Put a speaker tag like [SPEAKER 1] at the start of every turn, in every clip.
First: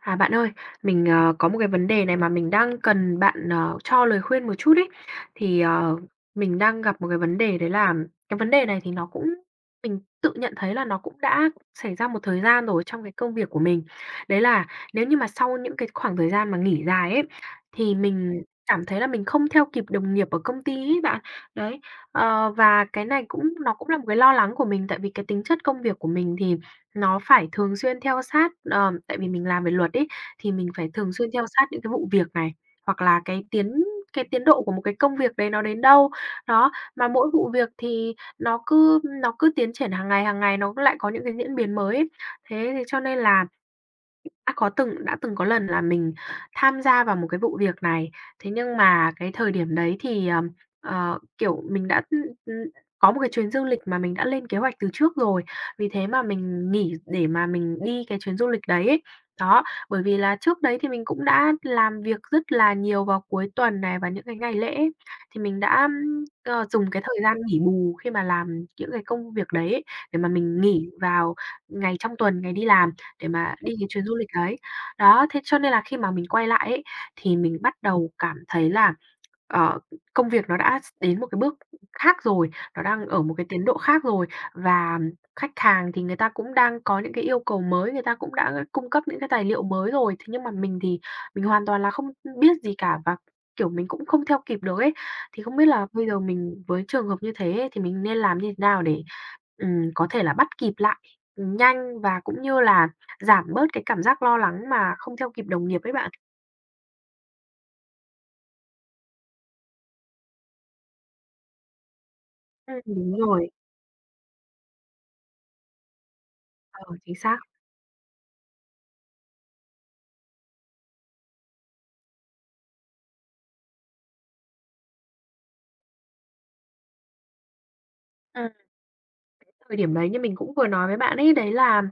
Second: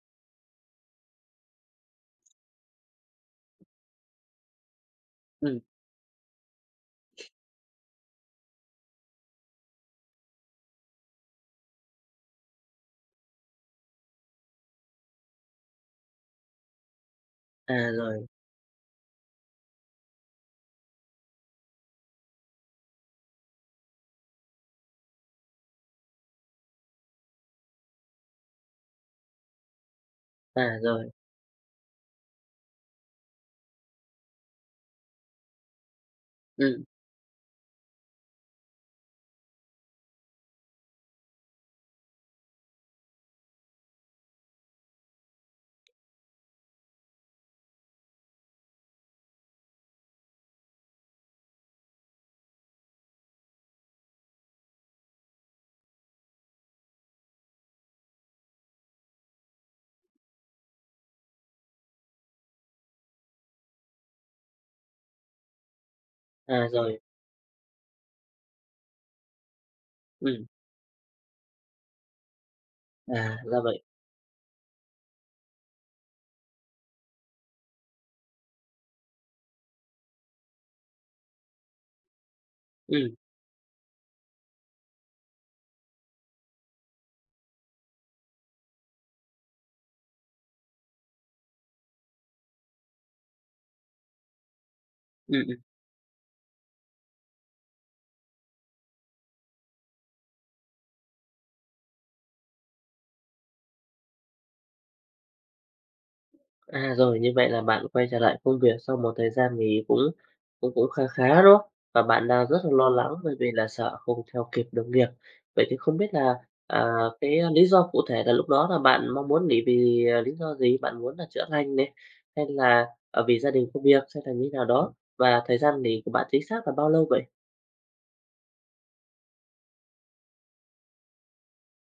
[SPEAKER 1] À, bạn ơi, mình, có một cái vấn đề này mà mình đang cần bạn, cho lời khuyên một chút ấy. Thì,
[SPEAKER 2] Ừm,
[SPEAKER 1] mình đang gặp một cái vấn đề đấy là cái vấn đề này thì nó cũng mình tự nhận thấy là nó cũng đã xảy ra một thời gian rồi trong cái công việc của mình. Đấy là nếu như mà sau những cái khoảng thời gian mà nghỉ dài ấy,
[SPEAKER 2] à,
[SPEAKER 1] thì
[SPEAKER 2] rồi,
[SPEAKER 1] mình cảm thấy là mình không theo kịp đồng nghiệp ở công ty ấy bạn. Đấy, và cái này cũng là một cái lo lắng của mình tại vì cái tính chất công việc của mình thì nó phải thường xuyên theo sát, tại vì mình làm về luật ấy, thì mình
[SPEAKER 2] à,
[SPEAKER 1] phải
[SPEAKER 2] rồi,
[SPEAKER 1] thường xuyên theo sát những cái vụ việc này, hoặc là cái tiến độ của một cái công việc đấy nó đến đâu. Đó,
[SPEAKER 2] ừm,
[SPEAKER 1] mà mỗi vụ việc thì nó cứ tiến triển hàng ngày nó lại có những cái diễn biến mới ấy. Thế thế cho nên là đã từng có lần là mình tham gia vào một cái vụ việc này, thế nhưng mà cái thời điểm đấy thì, kiểu, mình đã, có một cái chuyến du lịch mà mình đã lên kế hoạch từ trước rồi, vì thế mà mình nghỉ để mà mình đi cái chuyến du lịch đấy ấy. Đó, bởi vì là trước đấy thì mình cũng đã làm việc rất là nhiều vào cuối tuần này và những cái ngày lễ ấy, thì mình đã,
[SPEAKER 2] à,
[SPEAKER 1] dùng
[SPEAKER 2] rồi,
[SPEAKER 1] cái thời gian nghỉ bù khi mà làm những cái công việc đấy ấy, để mà
[SPEAKER 2] ừm,
[SPEAKER 1] mình nghỉ vào ngày trong tuần, ngày đi làm để
[SPEAKER 2] à,
[SPEAKER 1] mà
[SPEAKER 2] ra
[SPEAKER 1] đi
[SPEAKER 2] vậy.
[SPEAKER 1] cái chuyến du lịch đấy. Đó, thế cho nên là khi mà mình quay lại ấy, thì mình bắt đầu cảm thấy là, ờ, công việc nó đã đến một cái bước khác rồi, nó đang
[SPEAKER 2] Ừm,
[SPEAKER 1] ở một cái tiến độ khác rồi. Và khách hàng thì người ta cũng đang có những cái yêu cầu mới, người ta cũng đã cung cấp những cái tài liệu mới rồi. Thế nhưng mà mình thì mình hoàn toàn là không biết gì cả và, kiểu, mình cũng không theo kịp được ấy. Thì
[SPEAKER 2] ừm,
[SPEAKER 1] không
[SPEAKER 2] ừm,
[SPEAKER 1] biết là bây giờ mình với trường hợp như thế ấy, thì mình nên làm như thế nào để, có thể là bắt kịp lại, nhanh và cũng như là giảm bớt cái cảm giác lo lắng mà không theo kịp đồng nghiệp ấy bạn.
[SPEAKER 2] à, rồi, như vậy là bạn quay trở lại công việc sau một thời gian nghỉ cũng cũng cũng khá khá, đúng không? Và bạn đang rất là lo
[SPEAKER 1] Đúng
[SPEAKER 2] lắng bởi
[SPEAKER 1] rồi.
[SPEAKER 2] vì là sợ không theo kịp đồng nghiệp. Vậy thì không biết là,
[SPEAKER 1] Ờ,
[SPEAKER 2] à,
[SPEAKER 1] chính xác.
[SPEAKER 2] cái lý do cụ thể là lúc đó là bạn mong muốn nghỉ vì, à, lý do gì? Bạn muốn là chữa lành này, hay là, vì gia đình, công việc, hay là như thế nào đó? Và thời gian nghỉ của bạn chính xác là bao lâu vậy?
[SPEAKER 1] Ừm. Thời điểm đấy như mình cũng vừa nói với bạn ấy, đấy là,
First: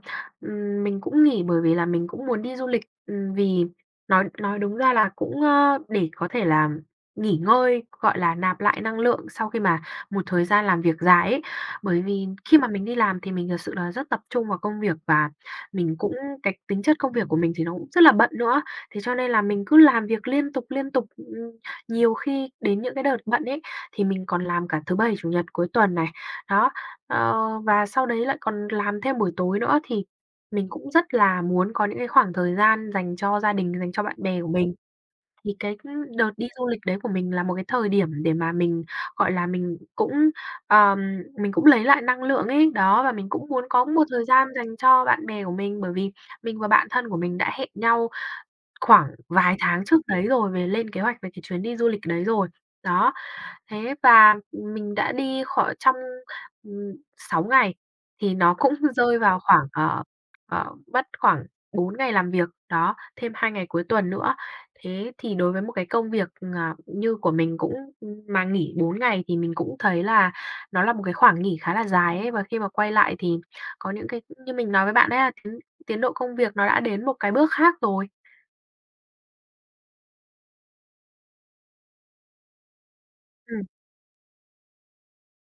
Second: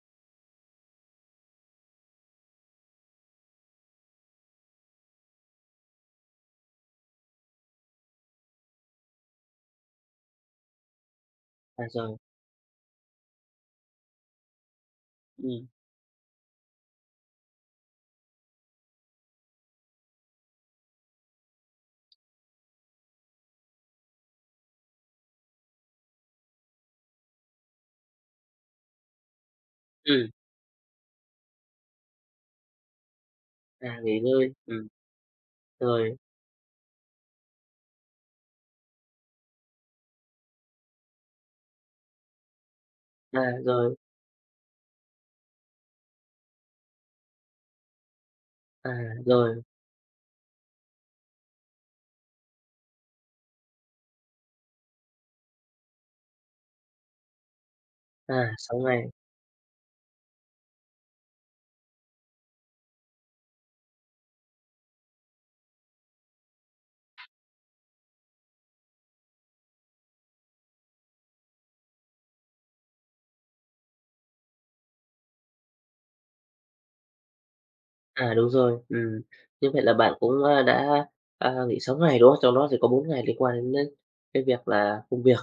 [SPEAKER 1] mình cũng nghỉ bởi vì là mình cũng muốn đi du lịch, vì nói đúng ra là cũng, để có thể là nghỉ ngơi, gọi là, nạp lại năng lượng sau khi mà một thời gian làm việc dài ấy.
[SPEAKER 2] À,
[SPEAKER 1] Bởi
[SPEAKER 2] rồi,
[SPEAKER 1] vì khi mà mình đi làm thì mình thật sự là rất tập trung vào công việc và
[SPEAKER 2] ừm,
[SPEAKER 1] mình cũng cái tính chất công việc của mình thì nó cũng rất là bận nữa, thế cho nên là mình cứ làm việc liên tục, liên tục. Nhiều khi đến những cái đợt bận ấy, thì mình còn làm cả thứ Bảy, Chủ nhật, cuối tuần này. Đó, Ờ, và sau đấy lại còn làm thêm buổi tối nữa thì
[SPEAKER 2] ừm,
[SPEAKER 1] mình cũng rất là muốn có những cái khoảng thời gian dành cho gia đình,
[SPEAKER 2] à,
[SPEAKER 1] dành cho bạn
[SPEAKER 2] nghỉ
[SPEAKER 1] bè của
[SPEAKER 2] ngơi,
[SPEAKER 1] mình. Thì cái,
[SPEAKER 2] rồi.
[SPEAKER 1] đợt đi du lịch đấy của mình là một cái thời điểm để mà mình, gọi là, ờm, mình cũng lấy lại năng lượng ấy. Đó, và mình
[SPEAKER 2] À,
[SPEAKER 1] cũng muốn có
[SPEAKER 2] rồi,
[SPEAKER 1] một thời gian dành cho bạn bè của mình, bởi vì mình và bạn thân của mình đã hẹn nhau
[SPEAKER 2] à,
[SPEAKER 1] khoảng vài
[SPEAKER 2] rồi,
[SPEAKER 1] tháng trước đấy rồi về lên kế hoạch về cái chuyến đi du lịch đấy rồi. Đó, thế và mình đã đi khỏi trong, ừm, 6 ngày thì
[SPEAKER 2] à,
[SPEAKER 1] nó cũng
[SPEAKER 2] sáu ngày,
[SPEAKER 1] rơi vào khoảng, mất khoảng 4 ngày làm việc, đó, thêm 2 ngày cuối tuần nữa. Thế thì đối với một cái công việc, à, như của mình cũng mà nghỉ 4 ngày thì mình cũng thấy là nó là một cái khoảng nghỉ khá là dài ấy, và khi mà quay lại thì có những cái như mình nói với bạn ấy là tiến tiến độ công việc nó đã đến một cái bước khác rồi.
[SPEAKER 2] à, đúng rồi. Như vậy là bạn cũng, đã, nghỉ 6 ngày, đúng không? Trong đó thì có 4 ngày liên quan
[SPEAKER 1] Ừm.
[SPEAKER 2] đến, ơ, cái việc là công việc.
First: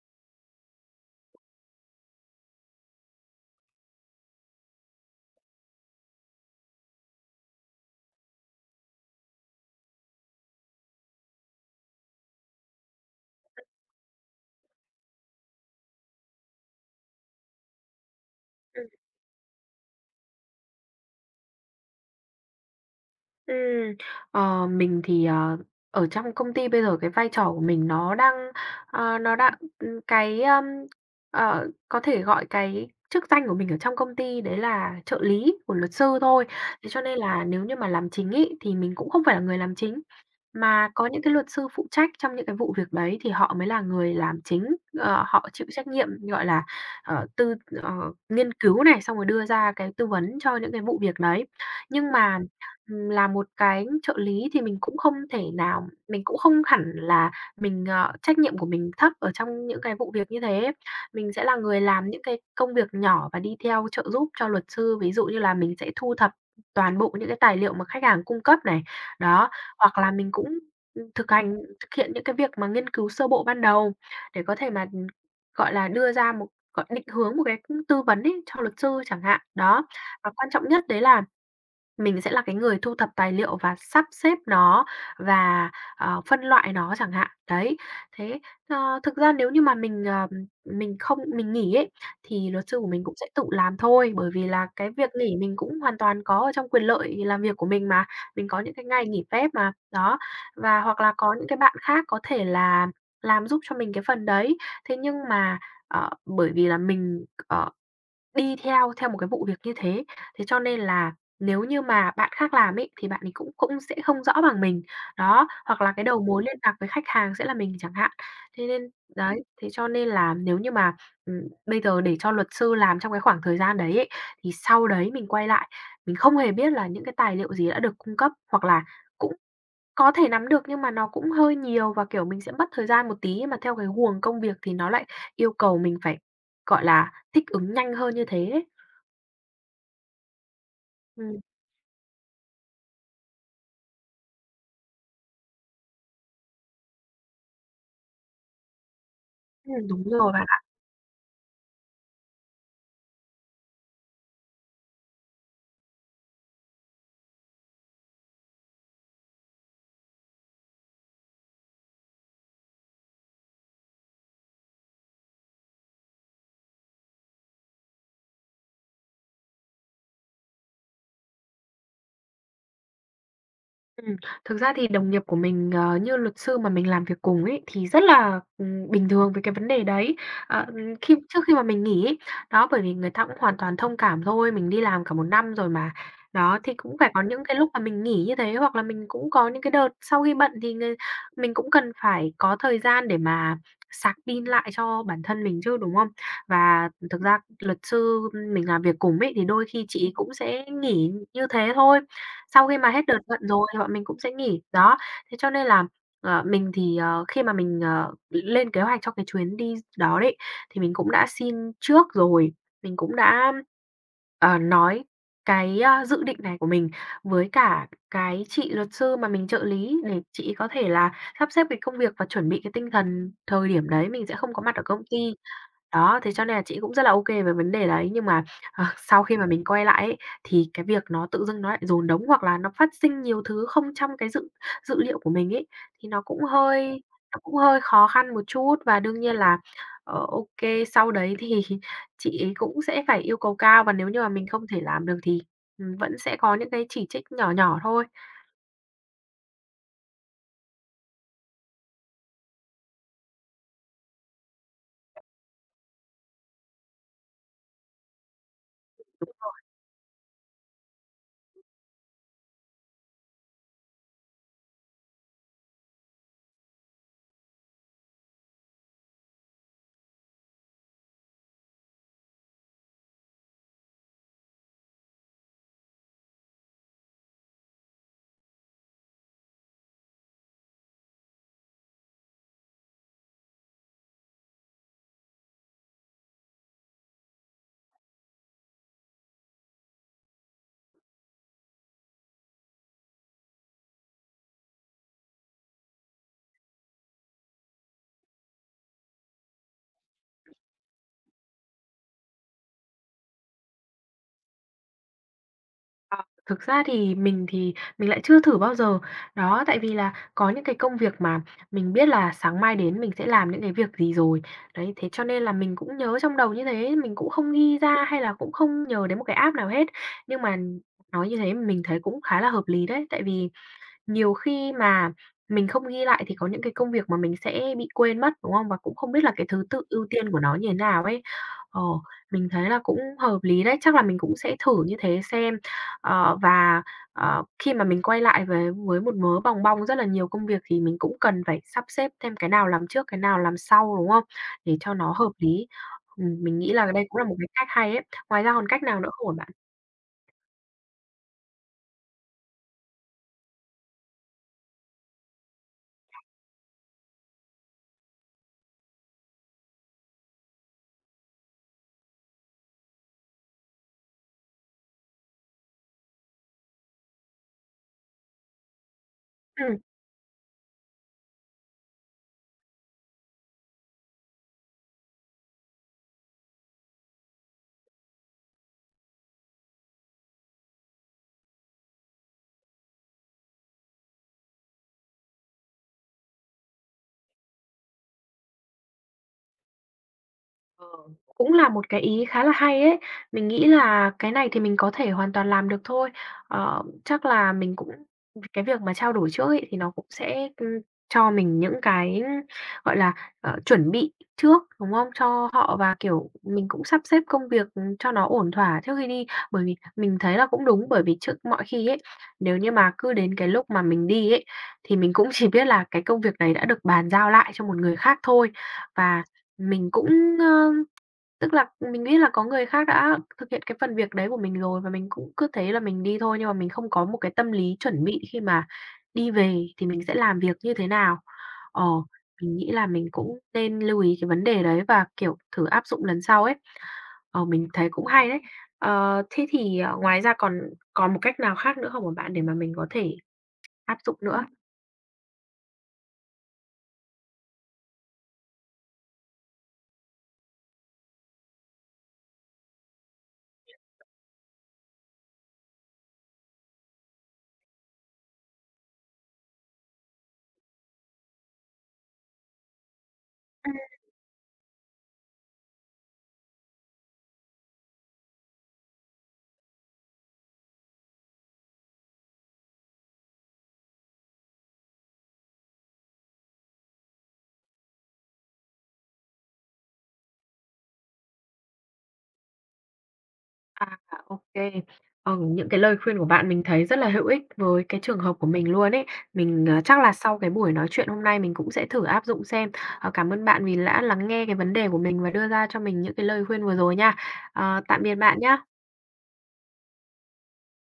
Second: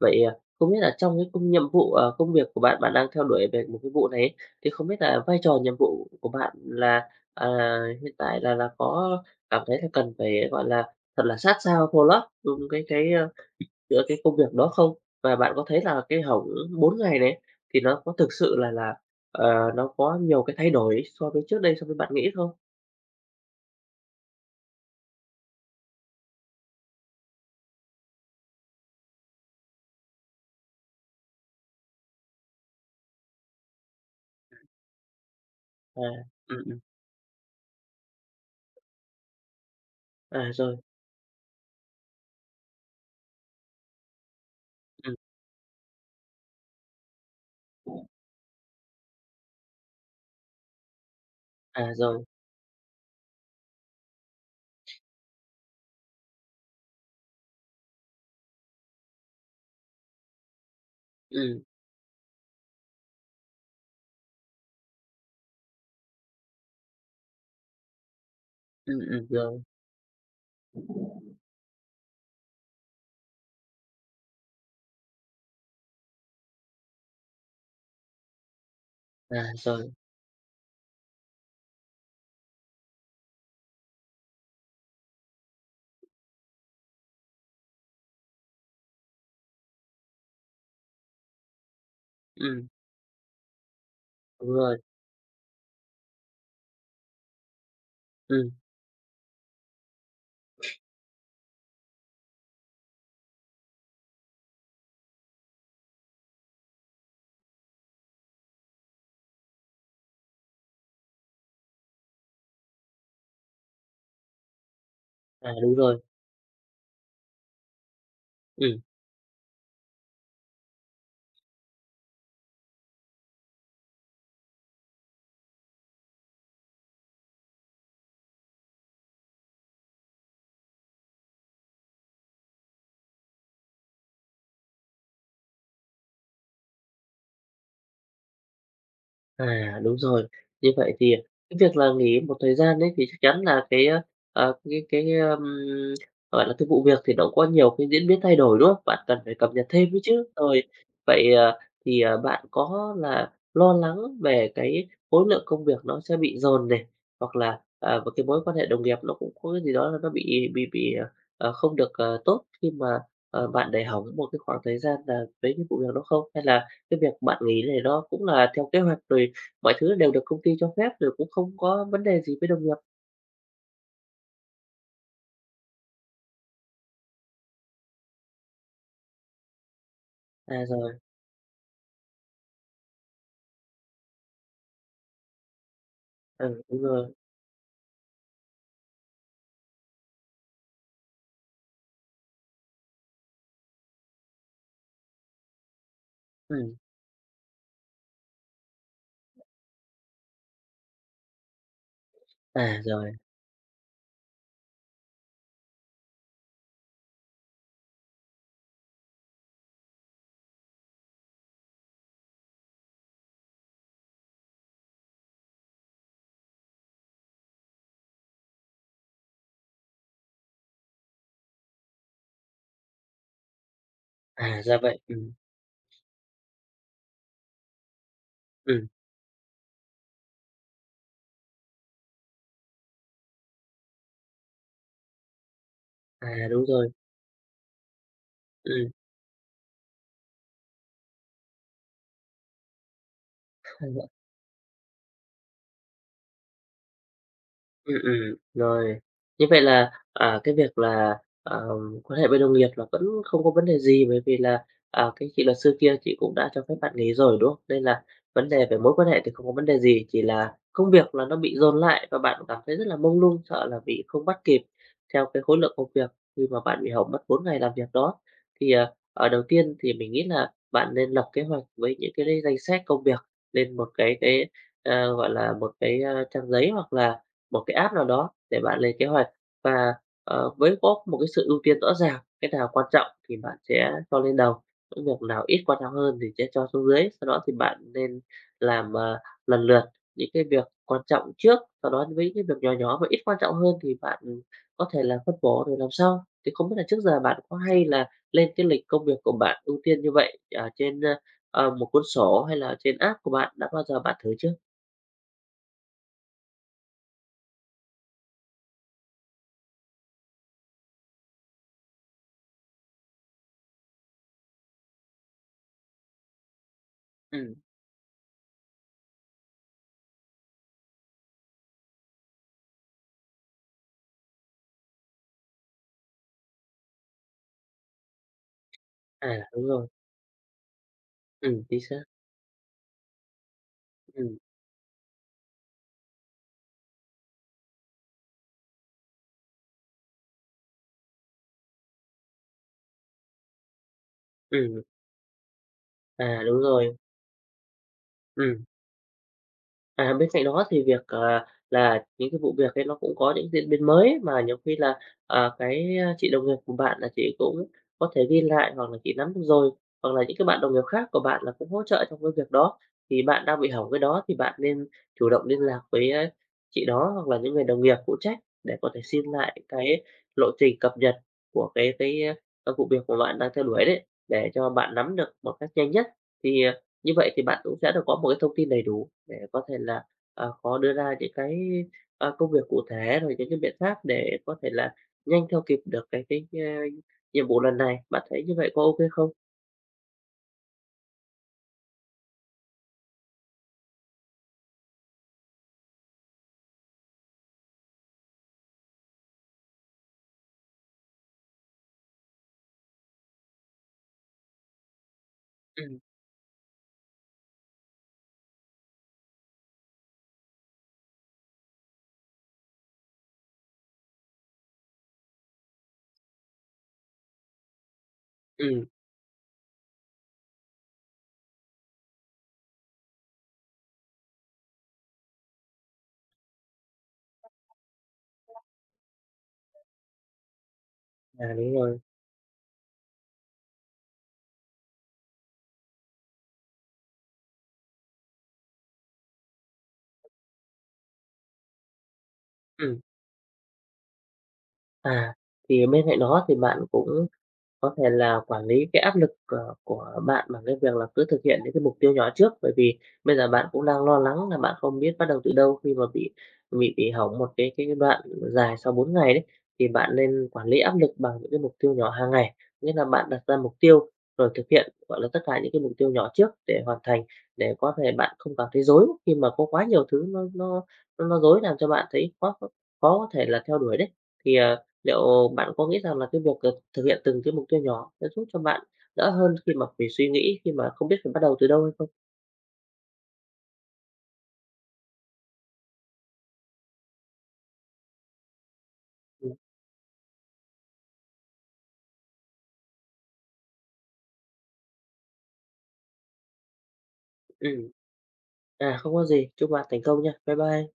[SPEAKER 2] Vậy, à, không biết là trong cái công nhiệm vụ, công việc của bạn, bạn đang theo đuổi về một cái vụ này ấy, thì không biết là vai trò nhiệm vụ của bạn là, à, hiện tại là có cảm thấy là cần phải, gọi là, thật là sát sao, follow up, à, giữa cái công việc đó không? Và bạn có thấy là cái hỏng 4 ngày này thì nó có thực sự là
[SPEAKER 1] Ừm.
[SPEAKER 2] là, ờ, nó có nhiều cái thay đổi so với trước đây, so với bạn nghĩ không?
[SPEAKER 1] Ừm, mình thì, ở trong công ty bây giờ cái vai trò của mình nó đang, nó đã ừ, cái, ờm, có thể gọi cái chức danh của mình ở trong công ty đấy là trợ lý của luật
[SPEAKER 2] À,
[SPEAKER 1] sư thôi.
[SPEAKER 2] ừm, ừm,
[SPEAKER 1] Thế cho nên là nếu như mà làm chính ấy, thì mình cũng không phải là người làm chính,
[SPEAKER 2] à, rồi,
[SPEAKER 1] mà có những cái luật sư phụ trách trong những cái vụ việc đấy thì họ mới là người làm chính,
[SPEAKER 2] ừm,
[SPEAKER 1] họ chịu trách nhiệm, gọi là, ờ, tư ờ, nghiên cứu này, xong rồi đưa ra cái tư vấn cho những cái vụ việc đấy.
[SPEAKER 2] à,
[SPEAKER 1] Nhưng
[SPEAKER 2] rồi,
[SPEAKER 1] mà là một cái trợ lý thì mình cũng không thể nào mình cũng không hẳn là mình, trách nhiệm của mình thấp ở trong những cái vụ việc như thế. Mình sẽ là
[SPEAKER 2] ừm,
[SPEAKER 1] người làm những cái công việc nhỏ và đi theo trợ giúp cho luật sư, ví dụ như là mình sẽ thu thập toàn bộ những cái tài liệu mà khách hàng cung cấp này, đó,
[SPEAKER 2] rồi,
[SPEAKER 1] hoặc là mình cũng, thực hành thực hiện những cái việc mà nghiên cứu sơ bộ ban đầu để có thể mà, gọi là, đưa ra một định hướng một cái tư vấn ấy cho luật sư chẳng
[SPEAKER 2] à,
[SPEAKER 1] hạn, đó.
[SPEAKER 2] rồi,
[SPEAKER 1] Và quan trọng nhất đấy là mình sẽ là cái người thu thập tài liệu và sắp xếp nó và, phân loại nó chẳng hạn. Đấy, thế, thực ra nếu như mà mình, mình không mình nghỉ ấy, thì luật
[SPEAKER 2] ừm,
[SPEAKER 1] sư của mình cũng sẽ tự làm thôi, bởi vì
[SPEAKER 2] đúng
[SPEAKER 1] là
[SPEAKER 2] rồi,
[SPEAKER 1] cái việc nghỉ mình cũng hoàn toàn có ở trong quyền lợi làm việc của mình mà, mình
[SPEAKER 2] ừm,
[SPEAKER 1] có những cái ngày nghỉ phép mà. Đó, và hoặc là có những cái bạn khác có thể là làm giúp cho mình cái phần đấy. Thế nhưng mà, bởi vì là mình, đi theo theo một cái vụ việc như thế, thế cho nên là nếu như mà bạn khác làm ấy, thì bạn ấy cũng cũng sẽ không rõ bằng mình. Đó,
[SPEAKER 2] à, đúng
[SPEAKER 1] hoặc là
[SPEAKER 2] rồi,
[SPEAKER 1] cái đầu mối liên lạc với khách hàng sẽ là mình chẳng hạn. Thế
[SPEAKER 2] ừm.
[SPEAKER 1] nên đấy, thế cho nên là nếu như mà, bây giờ để cho luật sư làm trong cái khoảng thời gian đấy ấy, thì sau đấy mình quay lại, mình không hề biết là những cái tài liệu gì đã được cung cấp, hoặc là cũng có thể nắm được nhưng mà nó cũng hơi nhiều và, kiểu, mình sẽ mất thời gian một tí, nhưng mà theo cái guồng công việc thì nó lại yêu cầu mình phải, gọi là, thích ứng nhanh hơn như thế ấy.
[SPEAKER 2] À, đúng rồi. Như vậy thì
[SPEAKER 1] Ừm,
[SPEAKER 2] cái việc là nghỉ một thời gian đấy thì chắc chắn là cái gọi là, cái vụ việc thì nó cũng có nhiều cái diễn biến thay đổi, đúng không? Bạn cần phải cập nhật thêm ấy
[SPEAKER 1] đúng
[SPEAKER 2] chứ.
[SPEAKER 1] rồi bạn.
[SPEAKER 2] Rồi, vậy, thì, bạn có là lo lắng về cái khối lượng công việc nó sẽ bị dồn này, hoặc là, một cái mối quan hệ đồng nghiệp nó cũng có cái gì đó là nó bị không được, tốt khi mà, bạn để hỏng một cái khoảng thời gian là với cái vụ việc đó không? Hay là cái việc bạn nghỉ này nó cũng là theo kế hoạch rồi. Mọi thứ đều được công ty cho phép rồi cũng không có vấn đề gì với đồng nghiệp.
[SPEAKER 1] Ừm, Thực ra thì đồng nghiệp của mình, như luật sư mà mình làm việc cùng ấy, thì rất là, bình thường với cái vấn đề đấy.
[SPEAKER 2] À,
[SPEAKER 1] Ờ,
[SPEAKER 2] rồi,
[SPEAKER 1] khi Trước khi mà mình nghỉ ấy, đó, bởi vì người ta cũng hoàn toàn thông cảm thôi, mình đi làm cả một năm rồi mà. Đó,
[SPEAKER 2] ừ,
[SPEAKER 1] thì
[SPEAKER 2] đúng
[SPEAKER 1] cũng phải
[SPEAKER 2] rồi,
[SPEAKER 1] có những cái lúc mà mình nghỉ như thế, hoặc là mình cũng có những cái đợt sau khi bận thì mình cũng cần phải có thời gian để mà sạc pin lại cho bản thân mình chứ, đúng không?
[SPEAKER 2] ừm,
[SPEAKER 1] Và thực ra luật sư mình làm việc cùng ấy, thì đôi khi chị cũng sẽ nghỉ như thế thôi. Sau
[SPEAKER 2] à,
[SPEAKER 1] khi mà hết
[SPEAKER 2] rồi,
[SPEAKER 1] đợt vận rồi thì bọn mình cũng sẽ nghỉ. Đó, thế cho nên là, mình thì, khi mà mình, lên kế hoạch cho cái chuyến đi đó đấy, thì mình cũng đã xin trước rồi, mình cũng đã, nói dự định này của mình với cả cái chị luật sư mà mình trợ lý để chị ấy có thể là sắp xếp cái công việc và chuẩn bị cái tinh thần thời điểm đấy mình sẽ không
[SPEAKER 2] à,
[SPEAKER 1] có mặt
[SPEAKER 2] ra
[SPEAKER 1] ở
[SPEAKER 2] vậy,
[SPEAKER 1] công ty. Đó, thế cho nên là chị cũng rất là ô kê về vấn đề đấy, nhưng mà
[SPEAKER 2] ừm,
[SPEAKER 1] sau khi mà mình quay lại ấy, thì cái việc nó tự dưng nó lại dồn đống hoặc là nó phát sinh nhiều thứ không trong cái dự dự liệu của mình ấy, thì nó cũng
[SPEAKER 2] à, đúng rồi,
[SPEAKER 1] hơi nó cũng hơi khó khăn một chút.
[SPEAKER 2] ừm.
[SPEAKER 1] Và đương nhiên là, ờ, ô sau đấy thì chị ấy cũng sẽ phải yêu cầu cao và nếu như mà mình không thể làm được thì, vẫn sẽ có những cái chỉ trích nhỏ nhỏ
[SPEAKER 2] Ừ
[SPEAKER 1] thôi.
[SPEAKER 2] rồi. Như vậy là, à, cái việc là, quan hệ với đồng nghiệp là vẫn không có vấn đề gì, bởi vì là, à, cái chị luật sư kia chị cũng đã cho phép bạn nghỉ rồi, đúng không? Nên là vấn đề về mối quan hệ thì không có vấn đề gì, chỉ là công việc là nó bị dồn lại và bạn cảm thấy rất là mông lung, sợ là bị không bắt kịp theo cái khối lượng công việc khi mà bạn bị hỏng mất 4 ngày làm việc đó. Thì, à, đầu tiên thì mình nghĩ là bạn nên lập kế hoạch với những cái danh sách công việc lên một cái gọi là, một cái, trang giấy hoặc là một cái app nào đó để bạn lên kế hoạch và, với có một cái sự ưu tiên rõ ràng, cái nào quan trọng thì bạn sẽ cho lên đầu, những việc nào ít quan trọng hơn thì sẽ cho xuống dưới. Sau đó thì bạn nên làm, lần lượt những cái việc quan trọng trước, sau đó với những cái việc nhỏ nhỏ và ít quan trọng hơn thì bạn có thể là phân bổ rồi làm sau. Thì không biết là trước giờ bạn có hay là lên cái lịch công việc của bạn ưu tiên như vậy ở trên, ơ, một cuốn sổ hay là trên app của bạn, đã bao giờ bạn thử chưa?
[SPEAKER 1] Ờ, thực ra thì mình lại chưa thử bao giờ. Đó, tại vì là có những cái công việc mà mình biết là sáng mai đến mình sẽ làm những cái việc gì rồi. Đấy, thế cho nên là mình cũng nhớ trong đầu như thế, mình cũng không
[SPEAKER 2] Ừ,
[SPEAKER 1] ghi ra hay là cũng không nhờ đến một cái app nào hết. Nhưng mà nói như thế mình thấy cũng khá là hợp lý đấy, tại vì nhiều khi mà mình không ghi lại thì có những cái công việc mà mình sẽ bị quên mất, đúng không? Và cũng không biết
[SPEAKER 2] à,
[SPEAKER 1] là cái thứ
[SPEAKER 2] đúng
[SPEAKER 1] tự
[SPEAKER 2] rồi,
[SPEAKER 1] ưu tiên của nó như thế nào ấy.
[SPEAKER 2] ừ
[SPEAKER 1] Ờ,
[SPEAKER 2] chính xác,
[SPEAKER 1] mình thấy là cũng hợp lý đấy, chắc là mình cũng
[SPEAKER 2] ừm.
[SPEAKER 1] sẽ thử như thế xem. Ờ, và, khi mà mình quay lại với một mớ bòng bong rất là nhiều công việc thì mình cũng cần phải sắp xếp thêm cái nào làm trước, cái nào làm sau, đúng không? Để
[SPEAKER 2] Ừ,
[SPEAKER 1] cho nó hợp lý.
[SPEAKER 2] à,
[SPEAKER 1] Mình
[SPEAKER 2] đúng
[SPEAKER 1] nghĩ là
[SPEAKER 2] rồi.
[SPEAKER 1] đây cũng là một cái cách hay ấy. Ngoài ra
[SPEAKER 2] Ừ.
[SPEAKER 1] còn cách nào nữa không hả bạn?
[SPEAKER 2] À, bên cạnh đó thì việc, là những cái vụ việc ấy nó cũng có những diễn biến mới mà nhiều khi là, cái, chị đồng nghiệp của bạn là chị cũng có thể ghi lại hoặc là chị nắm được rồi, hoặc là những cái bạn đồng nghiệp khác của bạn là cũng hỗ trợ trong cái việc đó. Thì bạn đang bị hỏng cái đó thì bạn nên chủ động liên lạc với, chị đó hoặc là những người đồng nghiệp phụ trách để có thể xin lại
[SPEAKER 1] Ừm.
[SPEAKER 2] cái lộ trình cập nhật của cái vụ việc của bạn đang theo đuổi đấy, để cho bạn nắm được một cách nhanh nhất. Thì, à, như vậy thì bạn cũng sẽ được có một cái thông tin đầy đủ để có thể là, có đưa ra những cái, công việc cụ thể, rồi những cái biện pháp để có thể là nhanh theo kịp được cái nhiệm vụ lần này. Bạn thấy như vậy có ok không?
[SPEAKER 1] Ờ, cũng là một cái ý khá là hay ấy. Mình nghĩ là cái này thì mình có thể hoàn toàn làm được thôi. Chắc là mình cũng cái việc mà trao đổi trước ấy thì nó cũng sẽ, cho mình những cái, gọi là, chuẩn bị trước, đúng không? Cho họ
[SPEAKER 2] Ừ.
[SPEAKER 1] và, kiểu, mình cũng sắp xếp công việc, cho nó ổn thỏa trước khi đi. Bởi vì mình thấy là cũng đúng, bởi vì trước mọi khi ấy, nếu như mà cứ đến cái lúc mà mình đi ấy, thì mình cũng chỉ biết là cái công việc đấy đã được bàn giao lại cho một người khác thôi.
[SPEAKER 2] Ừm,
[SPEAKER 1] Và mình cũng, ơ tức là mình nghĩ là có người khác đã thực hiện cái phần việc đấy của mình rồi và mình cũng cứ thế là mình đi thôi, nhưng mà mình không có một cái tâm lý chuẩn bị khi mà đi về thì mình sẽ làm việc như thế nào.
[SPEAKER 2] à, đúng
[SPEAKER 1] Ờ,
[SPEAKER 2] rồi.
[SPEAKER 1] mình nghĩ là mình cũng nên lưu ý cái vấn đề đấy và, kiểu, thử áp dụng lần sau ấy. Ờ, mình thấy cũng hay đấy. Thế thì, ngoài ra còn còn một cách nào khác nữa không hả bạn để mà mình có
[SPEAKER 2] Ừm,
[SPEAKER 1] thể áp dụng nữa?
[SPEAKER 2] à, thì bên cạnh đó thì bạn cũng có thể là quản lý cái áp lực, của bạn bằng cái việc là cứ thực hiện những cái mục tiêu nhỏ trước, bởi vì bây giờ bạn cũng đang lo lắng là bạn không biết bắt đầu từ đâu khi mà bị hỏng một cái đoạn dài sau 4 ngày đấy, thì bạn nên quản lý áp lực bằng những cái mục tiêu nhỏ hàng ngày. Nghĩa là bạn đặt ra mục tiêu rồi thực hiện, gọi là, tất cả những cái mục tiêu nhỏ trước để hoàn thành, để có thể bạn không cảm thấy rối khi mà có quá nhiều thứ nó rối làm cho bạn thấy khó khó có thể là theo đuổi đấy. Thì, liệu bạn có nghĩ rằng là cái việc thực thực hiện từng cái mục tiêu nhỏ sẽ giúp cho bạn đỡ hơn khi mà phải suy nghĩ, khi mà không biết phải bắt đầu từ đâu hay không?
[SPEAKER 1] À, ô kê. Ờ, những cái lời khuyên của bạn mình thấy rất là hữu ích với cái trường hợp của mình luôn ấy.
[SPEAKER 2] Ừm,
[SPEAKER 1] Mình, chắc là sau cái buổi nói chuyện hôm nay mình cũng sẽ thử áp dụng xem. Ờ, cảm ơn bạn vì đã lắng nghe cái vấn đề của mình và đưa ra cho mình những cái lời khuyên vừa rồi nha. Ờ,
[SPEAKER 2] ừm,
[SPEAKER 1] tạm biệt bạn nhá.
[SPEAKER 2] à, không có gì, chúc bạn thành công nha. Bye bye.